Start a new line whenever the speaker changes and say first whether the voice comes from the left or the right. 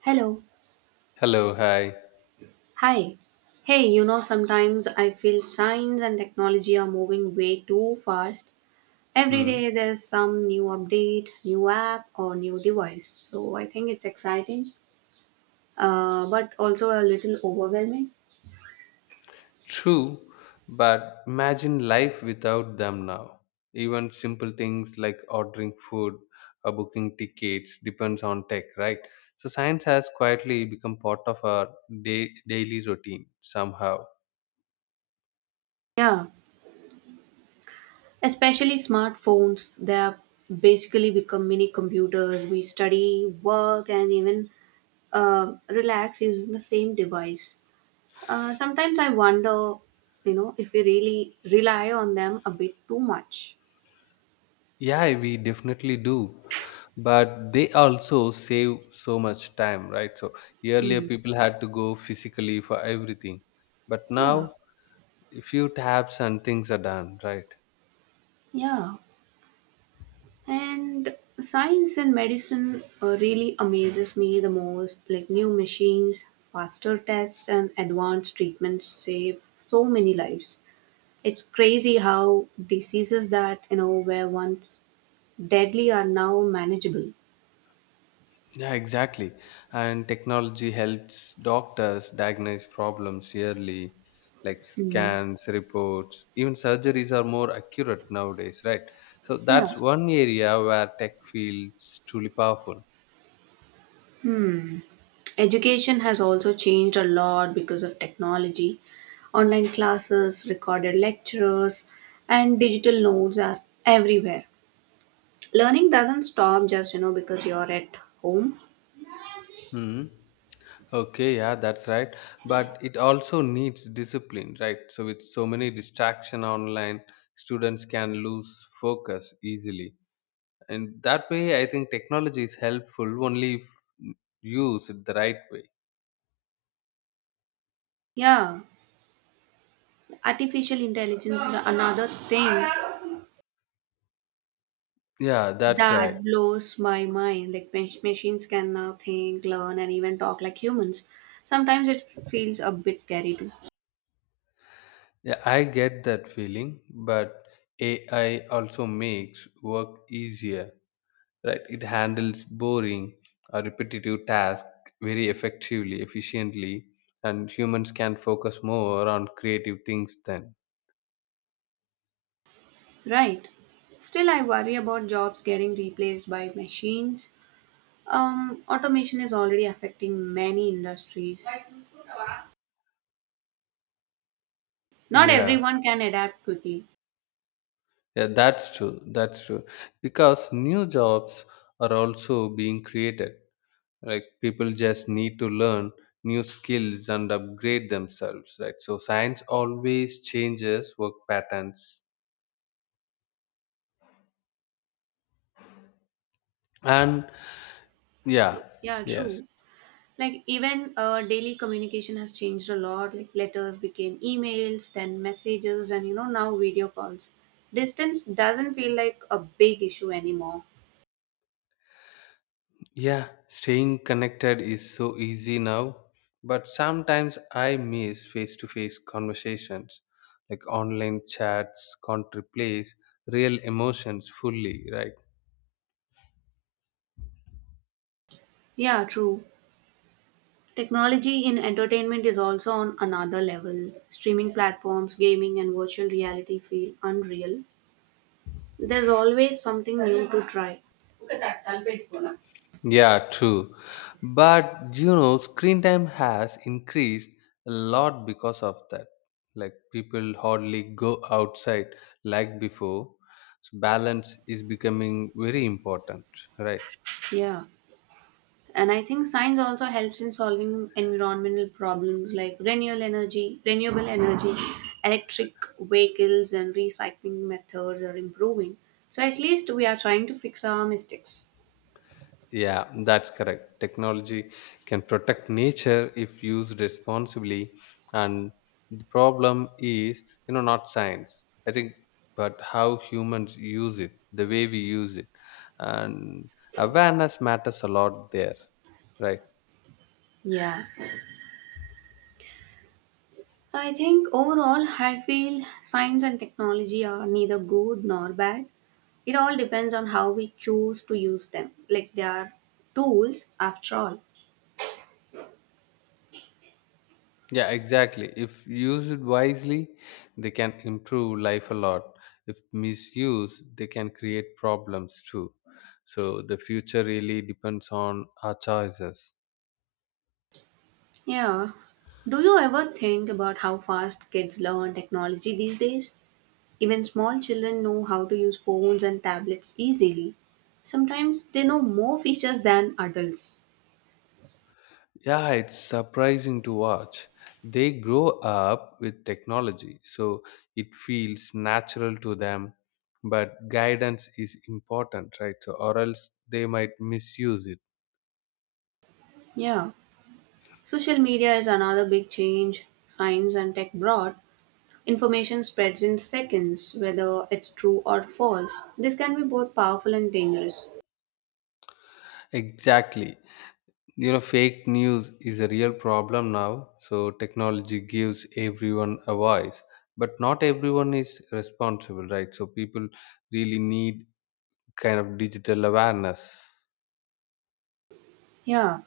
right: Hello.
left: Hello, hi.
right: Hi. Hey, you know, sometimes I feel science and technology are moving way too fast. Every
left: Hmm.
right: day there's some new update, new app, or new device. So I think it's exciting, but also a little overwhelming.
left: True, but imagine life without them now. Even simple things like ordering food or booking tickets depends on tech, right? So science has quietly become part of our daily routine somehow.
right: Yeah, especially smartphones. They're basically become mini computers. We study, work, and even relax using the same device. Sometimes I wonder, you know, if we really rely on them a bit too much.
left: Yeah, we definitely do. But they also save so much time, right? So earlier
right: Hmm.
left: people had to go physically for everything. But
right: Yeah,
left: now a few taps and things are done, right?
right: yeah. And science and medicine really amazes me the most. Like new machines, faster tests, and advanced treatments save so many lives. It's crazy how diseases that, you know, were once deadly are now manageable.
left: Yeah, exactly. And technology helps doctors diagnose problems early, like scans, reports, even surgeries are more accurate nowadays, right? So
right: Yeah.
left: that's one area where tech feels truly powerful.
right: Education has also changed a lot because of technology. Online classes, recorded lectures, and digital notes are everywhere. Learning doesn't stop just you know because you're at home.
left: Hmm. Okay, yeah, that's right. But it also needs discipline, right? So with so many distraction online, students can lose focus easily. And that way, I think technology is helpful only if used the right way.
right: Yeah, artificial intelligence is another thing
left: Yeah, that's right.
right: that blows my mind. Like machines can now think, learn, and even talk like humans. Sometimes it feels a bit scary too,
left: Yeah, I get that feeling, but AI also makes work easier, right? It handles boring or repetitive tasks very effectively, efficiently, and humans can focus more on creative things then.
right: right? Still, I worry about jobs getting replaced by machines. Automation is already affecting many industries. Not
left: Yeah,
right: everyone can adapt quickly.
left: yeah, that's true. That's true. Because new jobs are also being created, like people just need to learn new skills and upgrade themselves, right? So science always changes work patterns, and yeah.
right: Yeah,
left: Yes.
right: true. Like even daily communication has changed a lot. Like letters became emails, then messages, and you know now video calls. Distance doesn't feel like a big issue anymore.
left: Yeah, staying connected is so easy now, but sometimes I miss face to face conversations. Like online chats can't replace real emotions fully, right?
right: Yeah, true. Technology in entertainment is also on another level. Streaming platforms, gaming, and virtual reality feel unreal. There's always something new to try.
left: Yeah, true. But screen time has increased a lot because of that. Like people hardly go outside like before. So balance is becoming very important, right?
right: Yeah, and I think science also helps in solving environmental problems like renewable energy, electric vehicles, and recycling methods are improving. So at least we are trying to fix our mistakes.
left: Yeah, that's correct. Technology can protect nature if used responsibly, and the problem is, not science, I think, but how humans use it, the way we use it, and awareness matters a lot there, right?
right: Yeah. I think overall, I feel science and technology are neither good nor bad. It all depends on how we choose to use them. Like they are tools after all.
left: Yeah, exactly. If used wisely, they can improve life a lot. If misused, they can create problems too. So the future really depends on our choices.
right: Yeah. Do you ever think about how fast kids learn technology these days? Even small children know how to use phones and tablets easily. Sometimes they know more features than adults.
left: Yeah, it's surprising to watch. They grow up with technology, so it feels natural to them. But guidance is important, right? So, or else they might misuse it.
right: Yeah. Social media is another big change science and tech brought. Information spreads in seconds, whether it's true or false. This can be both powerful and dangerous.
left: Exactly. Fake news is a real problem now. So, technology gives everyone a voice, but not everyone is responsible, right? So, people really need kind of digital awareness.
right: Yeah.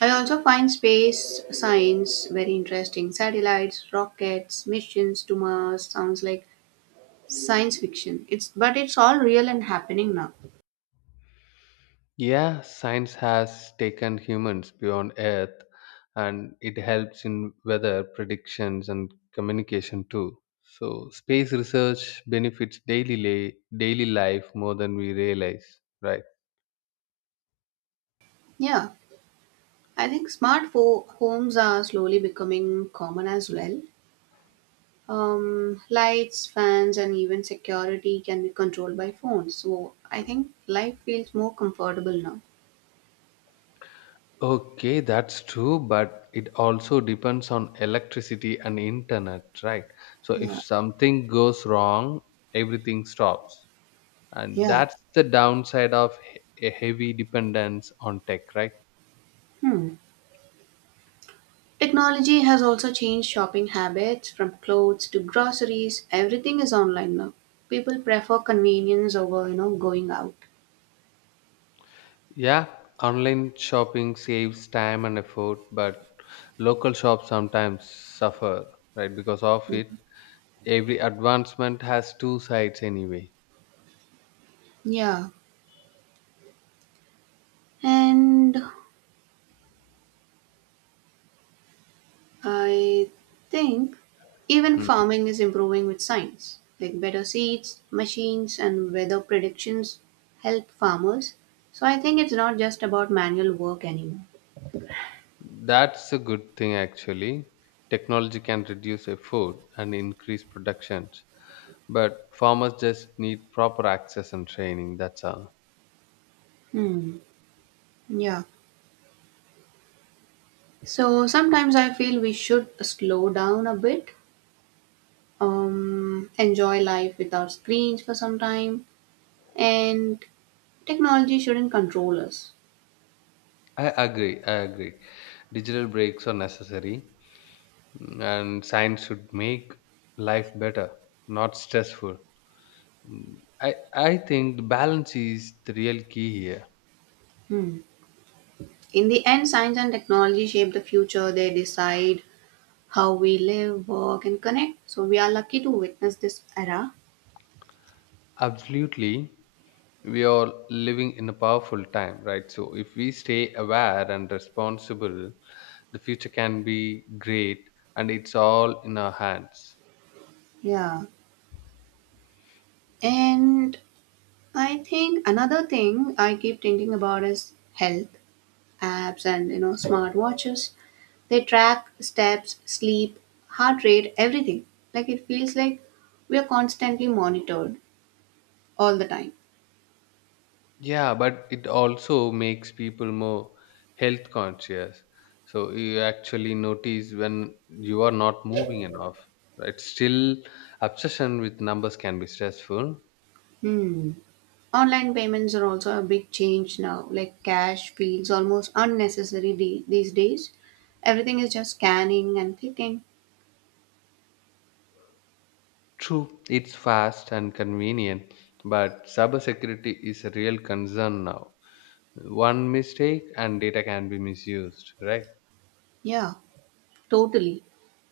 right: I also find space science very interesting. Satellites, rockets, missions to Mars sounds like science fiction. It's but it's all real and happening now.
left: Yeah, science has taken humans beyond Earth, and it helps in weather predictions and communication too. So, space research benefits daily, daily life more than we realize, right?
right: Yeah. I think smart homes are slowly becoming common as well. Lights, fans, and even security can be controlled by phones. So I think life feels more comfortable now.
left: Okay, that's true, but it also depends on electricity and internet, right? So, if
right: Yeah.
left: something goes wrong, everything stops. And
right: Yeah.
left: that's the downside of a heavy dependence on tech, right?
right: Hmm. Technology has also changed shopping habits from clothes to groceries. Everything is online now. People prefer convenience over, you know, going out.
left: Yeah, online shopping saves time and effort, but local shops sometimes suffer, right? Because of
right: Yeah.
left: it, every advancement has two sides anyway.
right: Yeah. And I think even
left: Mm.
right: farming is improving with science. Like better seeds, machines, and weather predictions help farmers. So I think it's not just about manual work anymore.
left: That's a good thing actually. Technology can reduce effort and increase productions, but farmers just need proper access and training. That's all.
right: Hmm. Yeah. So sometimes I feel we should slow down a bit, enjoy life without screens for some time, and technology shouldn't control us.
left: I agree. I agree. Digital breaks are necessary, and science should make life better, not stressful. I think the balance is the real key here.
right: Hmm. In the end, science and technology shape the future. They decide how we live, work, and connect. So we are lucky to witness this era.
left: Absolutely. We are living in a powerful time, right? So if we stay aware and responsible, the future can be great, and it's all in our hands.
right: Yeah. And I think another thing I keep thinking about is health apps and you know smart watches. They track steps, sleep, heart rate, everything. Like it feels like we are constantly monitored all the time.
left: Yeah, but it also makes people more health conscious. So you actually notice when you are not moving enough, right? Still, obsession with numbers can be stressful.
right: Hmm. Online payments are also a big change now. Like cash feels almost unnecessary these days. Everything is just scanning and clicking.
left: True, it's fast and convenient, but cybersecurity is a real concern now. One mistake and data can be misused, right?
right: Yeah, totally.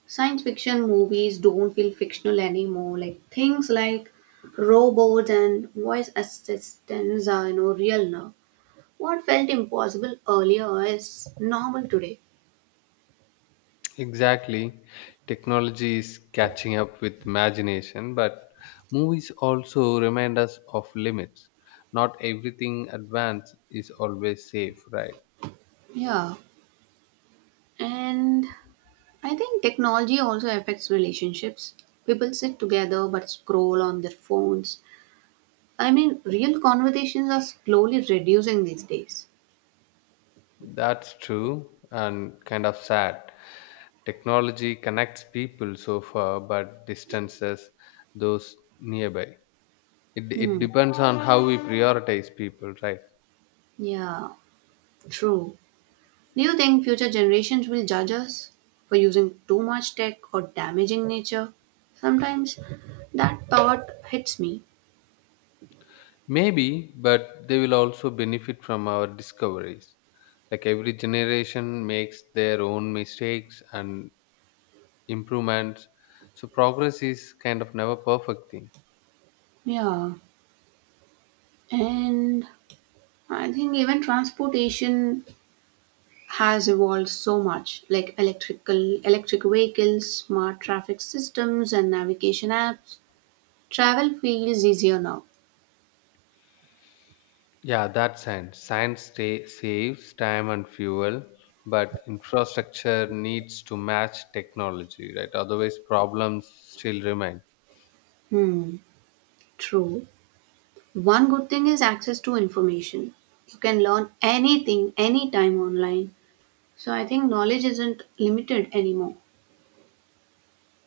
right: Science fiction movies don't feel fictional anymore. Like things like robots and voice assistants are you know real now. What felt impossible earlier is normal today.
left: Exactly. Technology is catching up with imagination, but movies also remind us of limits. Not everything advanced is always safe, right?
right: Yeah, and I think technology also affects relationships. People sit together but scroll on their phones. I mean, real conversations are slowly reducing these days.
left: That's true and kind of sad. Technology connects people so far, but distances those nearby. It
right: Hmm.
left: depends on how we prioritize people, right?
right: Yeah, true. Do you think future generations will judge us for using too much tech or damaging nature? Sometimes that thought hits me.
left: Maybe, but they will also benefit from our discoveries. Like every generation makes their own mistakes and improvements, so progress is kind of never perfect thing.
right: Yeah, and I think even transportation has evolved so much like electric vehicles, smart traffic systems and navigation apps. Travel feels easier now.
left: Yeah, that's science saves time and fuel, but infrastructure needs to match technology, right? Otherwise problems still remain.
right: Hmm, true. One good thing is access to information. You can learn anything anytime online. So I think knowledge isn't limited anymore.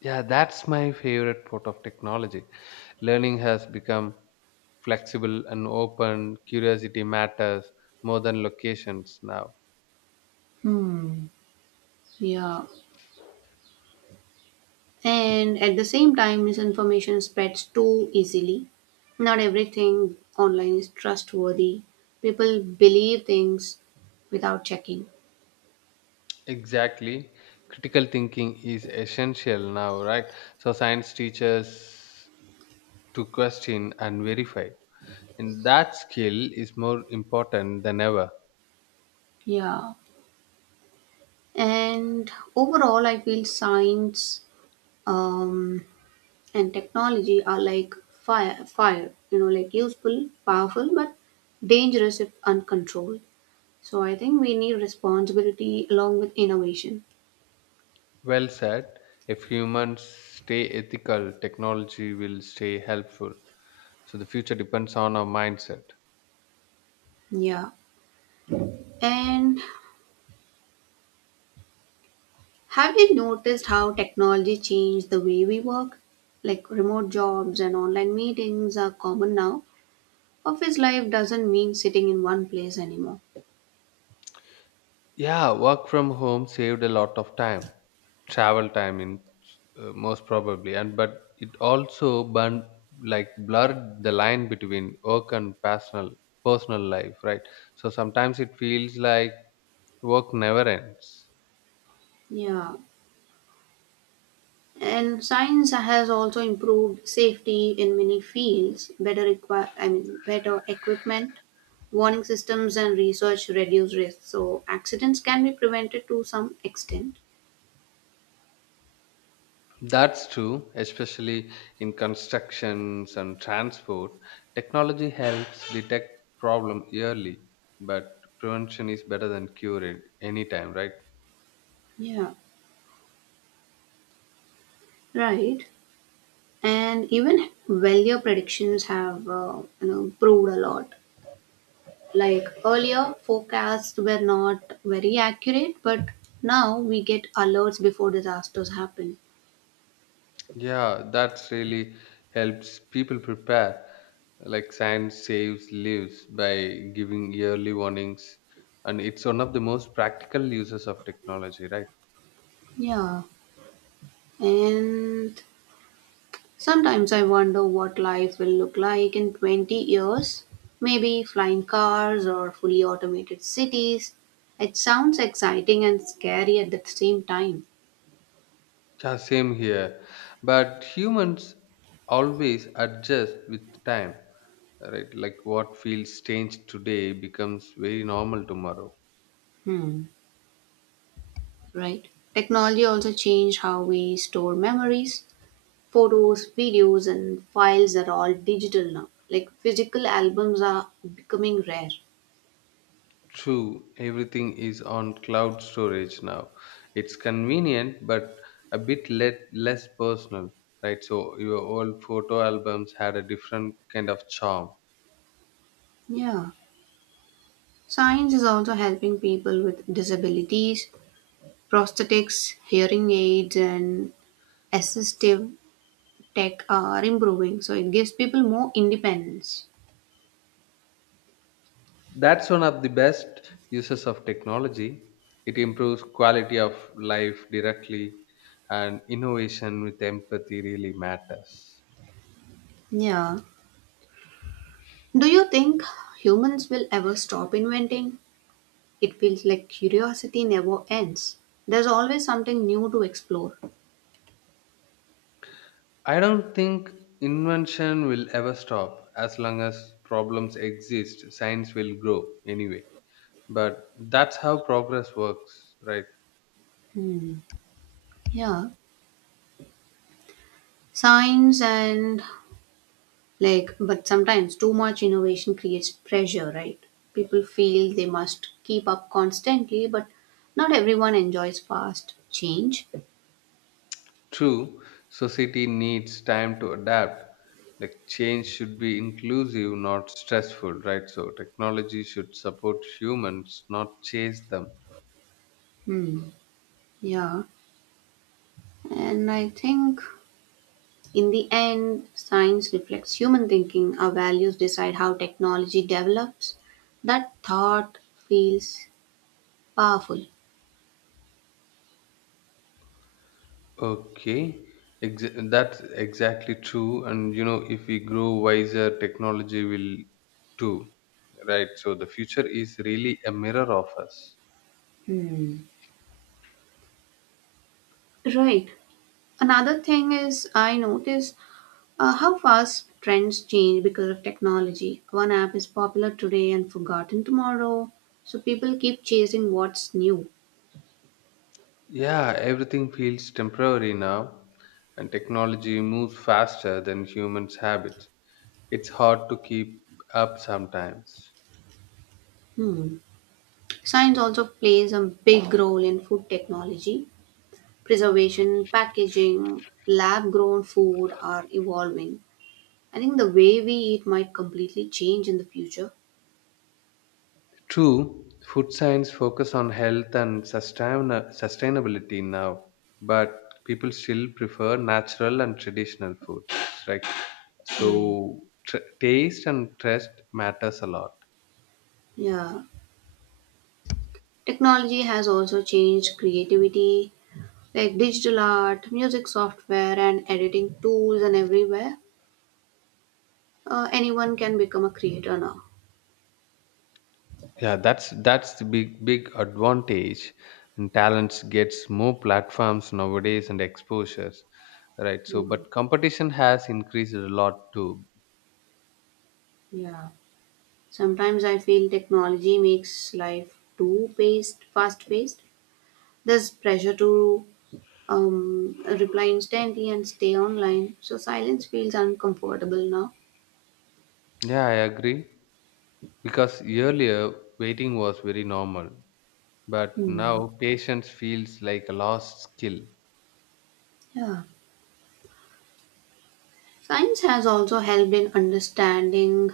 left: Yeah, that's my favorite part of technology. Learning has become flexible and open. Curiosity matters more than locations now.
right: Hmm. Yeah. And at the same time, misinformation spreads too easily. Not everything online is trustworthy. People believe things without checking.
left: Exactly. Critical thinking is essential now, right? So science teaches to question and verify, and that skill is more important than ever.
right: Yeah. And overall, I feel science um, and technology are like fire, you know, like useful, powerful, but dangerous if uncontrolled. So I think we need responsibility along with innovation.
left: Well said. If humans stay ethical, technology will stay helpful, so the future depends on our mindset.
right: Yeah. And have you noticed how technology changed the way we work? Like remote jobs and online meetings are common now. Office life doesn't mean sitting in one place anymore.
left: Yeah, work from home saved a lot of time, travel time in, most probably, and but it also burned, like blurred the line between work and personal life, right? So sometimes it feels like work never ends.
right: Yeah. And science has also improved safety in many fields. Better require, I mean, Better equipment, warning systems, and research reduce risk. So accidents can be prevented to some extent.
left: That's true, especially in constructions and transport. Technology helps detect problem early, but prevention is better than cure at any time, right?
right: Yeah. Right. And even value predictions have you know proved a lot. Like earlier, forecasts were not very accurate, but now we get alerts before disasters happen.
left: Yeah, that's really helps people prepare. Like science saves lives by giving yearly warnings, and it's one of the most practical uses of technology, right?
right: Yeah. And sometimes I wonder what life will look like in 20 years. Maybe flying cars or fully automated cities. It sounds exciting and scary at the same time.
left: Yeah, same here. But humans always adjust with time, right? Like what feels strange today becomes very normal tomorrow.
right: Hmm. Right? Technology also changed how we store memories. Photos, videos, and files are all digital now. Like physical albums are becoming rare.
left: True, everything is on cloud storage now. It's convenient, but a bit less personal, right? So your old photo albums had a different kind of charm.
right: Yeah. Science is also helping people with disabilities. Prosthetics, hearing aids, and assistive tech are improving. So it gives people more independence.
left: That's one of the best uses of technology. It improves quality of life directly, and innovation with empathy really matters.
right: Yeah. Do you think humans will ever stop inventing? It feels like curiosity never ends. There's always something new to explore.
left: I don't think invention will ever stop. As long as problems exist, science will grow anyway. But that's how progress works, right?
right: Hmm. Yeah. Science and like, but sometimes too much innovation creates pressure, right? People feel they must keep up constantly, but not everyone enjoys fast change.
left: True. Society needs time to adapt. Like change should be inclusive not stressful, right? So technology should support humans not chase them.
right: Hmm. Yeah. And I think in the end, science reflects human thinking. Our values decide how technology develops. That thought feels powerful.
left: Okay. That's exactly true, and if we grow wiser, technology will too, right? So the future is really a mirror of us.
right: Hmm. Right. Another thing is I notice how fast trends change because of technology. One app is popular today and forgotten tomorrow, so people keep chasing what's new.
left: Yeah, everything feels temporary now, and technology moves faster than humans' habits. It's hard to keep up sometimes.
right: Hmm. Science also plays a big role in food technology. Preservation, packaging, lab grown food are evolving. I think the way we eat might completely change in the future.
left: True, food science focus on health and sustainability now, but people still prefer natural and traditional foods, right?
right: Hmm.
left: So taste and trust matters a lot.
right: Yeah. Technology has also changed creativity. Like digital art, music software, and editing tools, and everywhere, anyone can become a creator now.
left: Yeah, that's the big advantage, and talents gets more platforms nowadays and exposures, right? So,
right: Hmm.
left: but competition has increased a lot too.
right: Yeah. Sometimes I feel technology makes life fast paced. There's pressure to reply instantly and stay online, so silence feels uncomfortable now.
left: Yeah, I agree, because earlier waiting was very normal, but
right: Hmm.
left: now patience feels like a lost skill.
right: Yeah. Science has also helped in understanding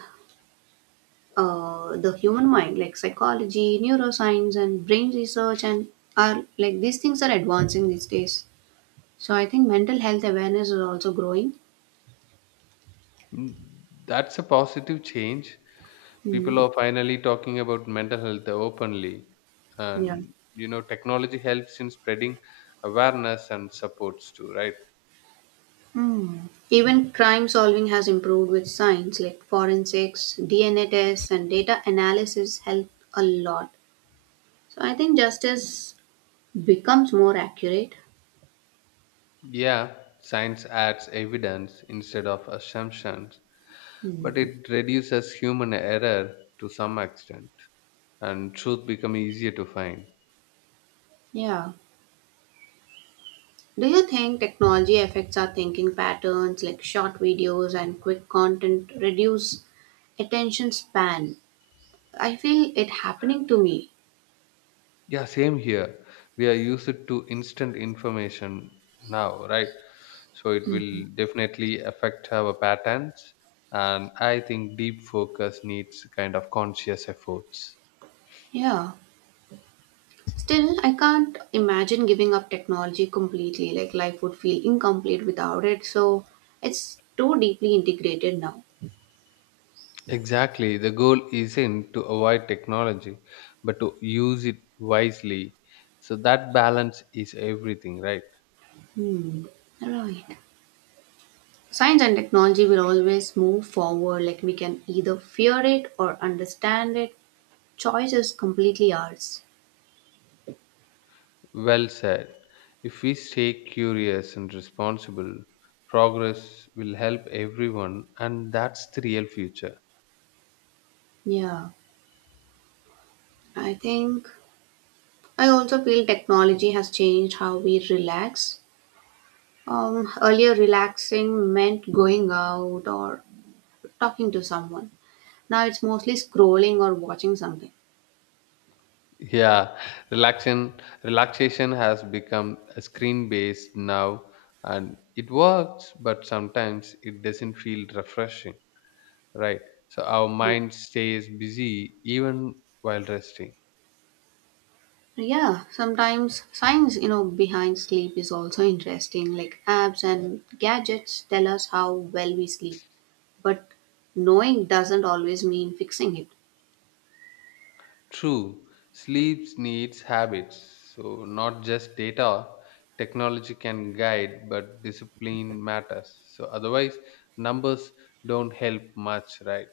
right: the human mind like psychology neuroscience and brain research and are like these things are advancing these days, so I think mental health awareness is also growing.
left: Mm, That's a positive change. People
right: Mm.
left: are finally talking about mental health openly,
right: Yeah.
left: and technology helps in spreading awareness and supports too, right?
right: Mm. Even crime solving has improved with science like forensics DNA tests and data analysis help a lot, so I think justice becomes more accurate.
left: Yeah, science adds evidence instead of assumptions, but
right: Mm.
left: it reduces human error to some extent, and truth become easier to find.
right: Yeah. Do you think technology affects our thinking patterns like short videos and quick content reduce attention span? I feel it happening to me.
left: Yeah, same here. We are used to instant information now, right? So it will definitely affect our patterns, and I think deep focus needs kind of conscious efforts.
right: Yeah. Still, I can't imagine giving up technology completely. Like life would feel incomplete without it. So it's too deeply integrated now.
left: Exactly. The goal isn't to avoid technology, but to use it wisely. So that balance is everything, right?
right: Hmm. Right. Science and technology will always move forward. Like we can either fear it or understand it. Choice is completely ours.
left: Well said. If we stay curious and responsible, progress will help everyone, and that's the real future.
right: Yeah. I think I also feel technology has changed how we relax. Earlier, relaxing meant going out or talking to someone. Now it's mostly scrolling or watching something.
left: Yeah, relaxation relaxation has become a screen based now, and it works, but sometimes it doesn't feel refreshing. Right. So our mind stays busy even while resting.
right: Yeah, sometimes science, you know, behind sleep is also interesting. Like apps and gadgets tell us how well we sleep, but knowing doesn't always mean fixing it.
left: True. Sleep needs habits. So not just data. Technology can guide, but discipline matters. So otherwise, numbers don't help much, right?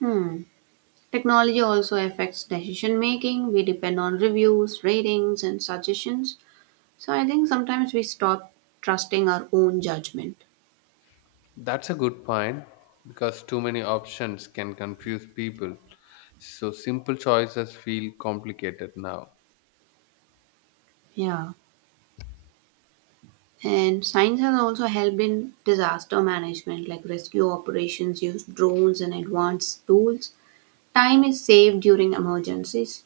right: Hmm. Technology also affects decision making. We depend on reviews, ratings, and suggestions. So I think sometimes we stop trusting our own judgment.
left: That's a good point, because too many options can confuse people. So simple choices feel complicated now.
right: Yeah. And science has also helped in disaster management, like rescue operations use drones and advanced tools. Time is saved during emergencies.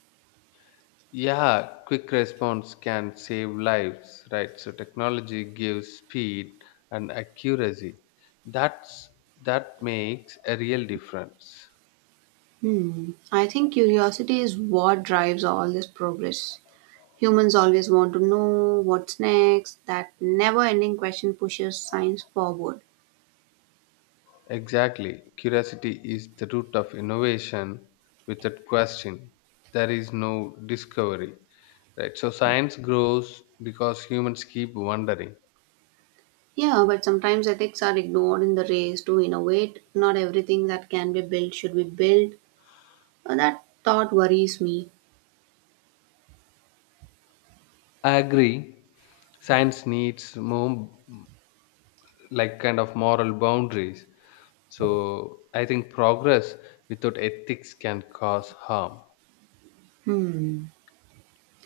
left: Yeah, quick response can save lives, right? So technology gives speed and accuracy. That's that makes a real difference.
right: Hmm. I think curiosity is what drives all this progress. Humans always want to know what's next. That never ending question pushes science forward.
left: Exactly. Curiosity is the root of innovation without question. There is no discovery, right? So science grows because humans keep wondering.
right: Yeah, but sometimes ethics are ignored in the race to innovate. Not everything that can be built should be built. That thought worries me.
left: I agree. Science needs more like kind of moral boundaries. So I think progress without ethics can cause harm.
right: Hmm.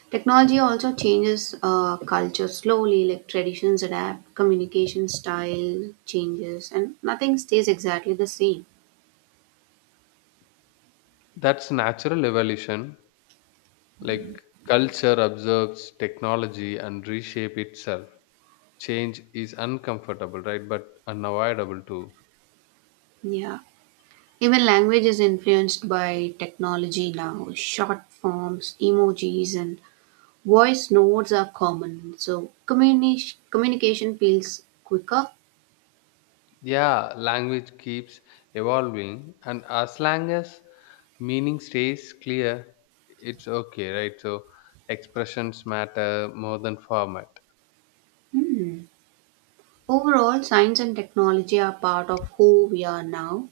right: Technology also changes culture slowly, like traditions adapt, communication style changes, and nothing stays exactly the same.
left: That's natural evolution. Like culture observes technology and reshape itself. Change is uncomfortable, right? But unavoidable too.
right: Yeah. Even language is influenced by technology now. Short forms, emojis, and voice notes are common. So communication feels quicker.
left: Yeah, language keeps evolving, and as long as meaning stays clear, it's okay, right? So expressions matter more than format.
right: Hmm. Overall, science and technology are part of who we are now.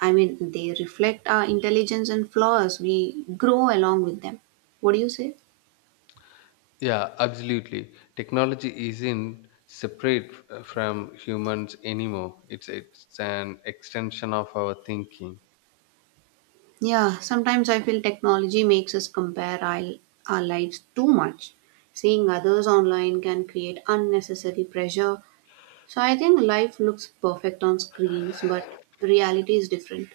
right: I mean, they reflect our intelligence and flaws. We grow along with them. What do you say?
left: Yeah, absolutely. Technology isn't separate from humans anymore. It's an extension of our thinking.
right: Yeah, sometimes I feel technology makes us compare our lives too much. Seeing others online can create unnecessary pressure. So I think life looks perfect on screens, but reality is different.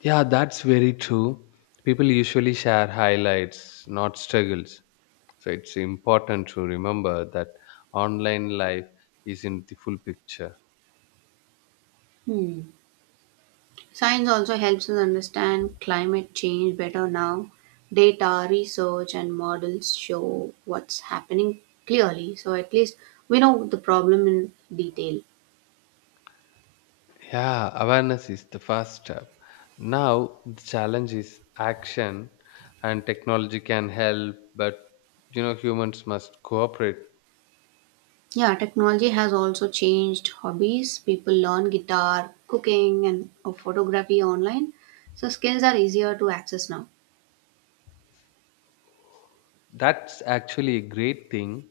left: Yeah, that's very true. People usually share highlights, not struggles. So it's important to remember that online life isn't the full picture.
right: Hmm. Science also helps us understand climate change better now. Data, research, and models show what's happening clearly, so at least we know the problem in detail.
left: Yeah, awareness is the first step. Now the challenge is action, and technology can help, but humans must cooperate.
right: Yeah, technology has also changed hobbies. People learn guitar, cooking, and photography online, so skills are easier to access now.
left: That's actually a great thing.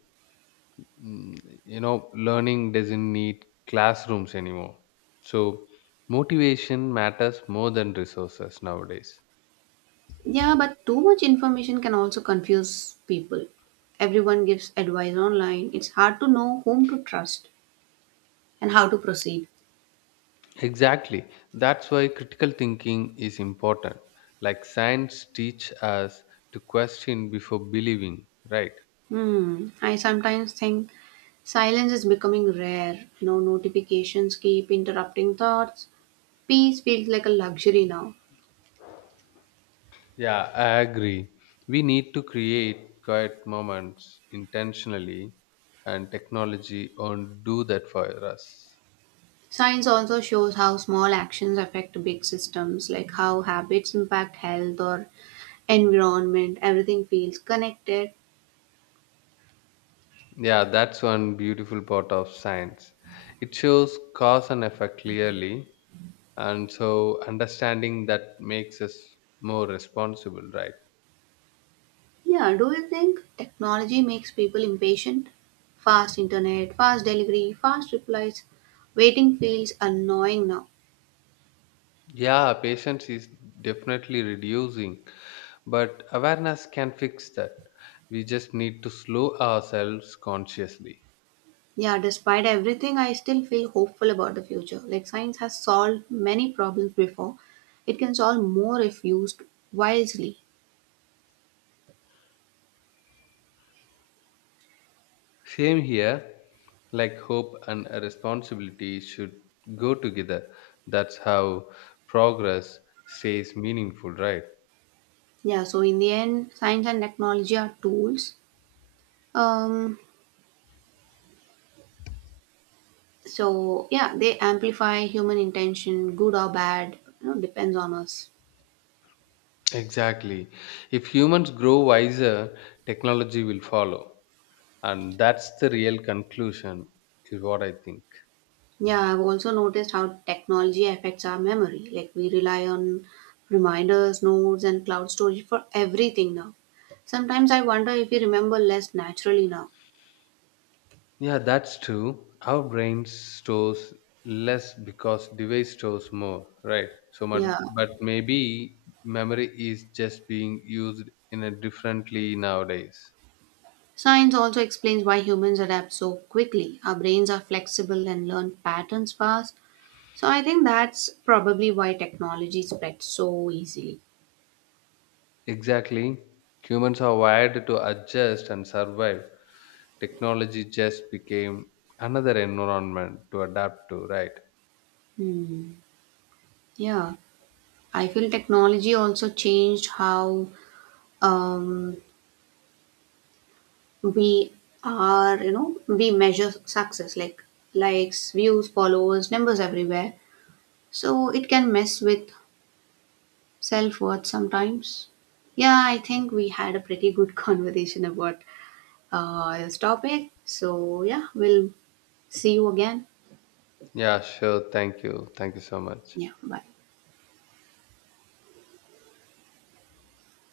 left: Learning doesn't need classrooms anymore. So, motivation matters more than resources nowadays.
right: Yeah, but too much information can also confuse people. Everyone gives advice online. It's hard to know whom to trust and how to proceed.
left: Exactly. That's why critical thinking is important. Like science teach us to question before believing, right?
right: Hmm. I sometimes think silence is becoming rare. No notifications keep interrupting thoughts. Peace feels like a luxury now.
left: Yeah, I agree. We need to create quiet moments intentionally, and technology won't do that for us.
right: Science also shows how small actions affect big systems, like how habits impact health or environment. Everything feels connected.
left: Yeah, that's one beautiful part of science. It shows cause and effect clearly, and so understanding that makes us more responsible, right?
right: Yeah, do you think technology makes people impatient? Fast internet, fast delivery, fast replies. Waiting feels annoying now.
left: Yeah, patience is definitely reducing, but awareness can fix that. We just need to slow ourselves consciously.
right: Yeah, despite everything, I still feel hopeful about the future. Like science has solved many problems before. It can solve more if used wisely.
left: Same here, like hope and responsibility should go together. That's how progress stays meaningful, right?
right: Yeah, so in the end, science and technology are tools. Um, so yeah, they amplify human intention, good or bad, you know, depends on us.
left: Exactly. If humans grow wiser, technology will follow. And that's the real conclusion, is what I think.
right: Yeah, I've also noticed how technology affects our memory. Like we rely on reminders, notes, and cloud storage for everything now. Sometimes I wonder if we remember less naturally now.
left: Yeah, that's true. Our brain stores less because device stores more, right? So,
right: Yeah.
left: but maybe memory is just being used in a differently nowadays.
right: Science also explains why humans adapt so quickly. Our brains are flexible and learn patterns fast. So I think that's probably why technology spread so easily.
left: Exactly. Humans are wired to adjust and survive. Technology just became another environment to adapt to, right?
right: Hmm. Yeah. I feel technology also changed how um, we are, you know, we measure success like likes, views, followers, numbers everywhere. So it can mess with self worth sometimes. Yeah, I think we had a pretty good conversation about this topic. So, yeah, we'll see you again.
left: Yeah, sure. Thank you. Thank you so much.
right: Yeah, bye.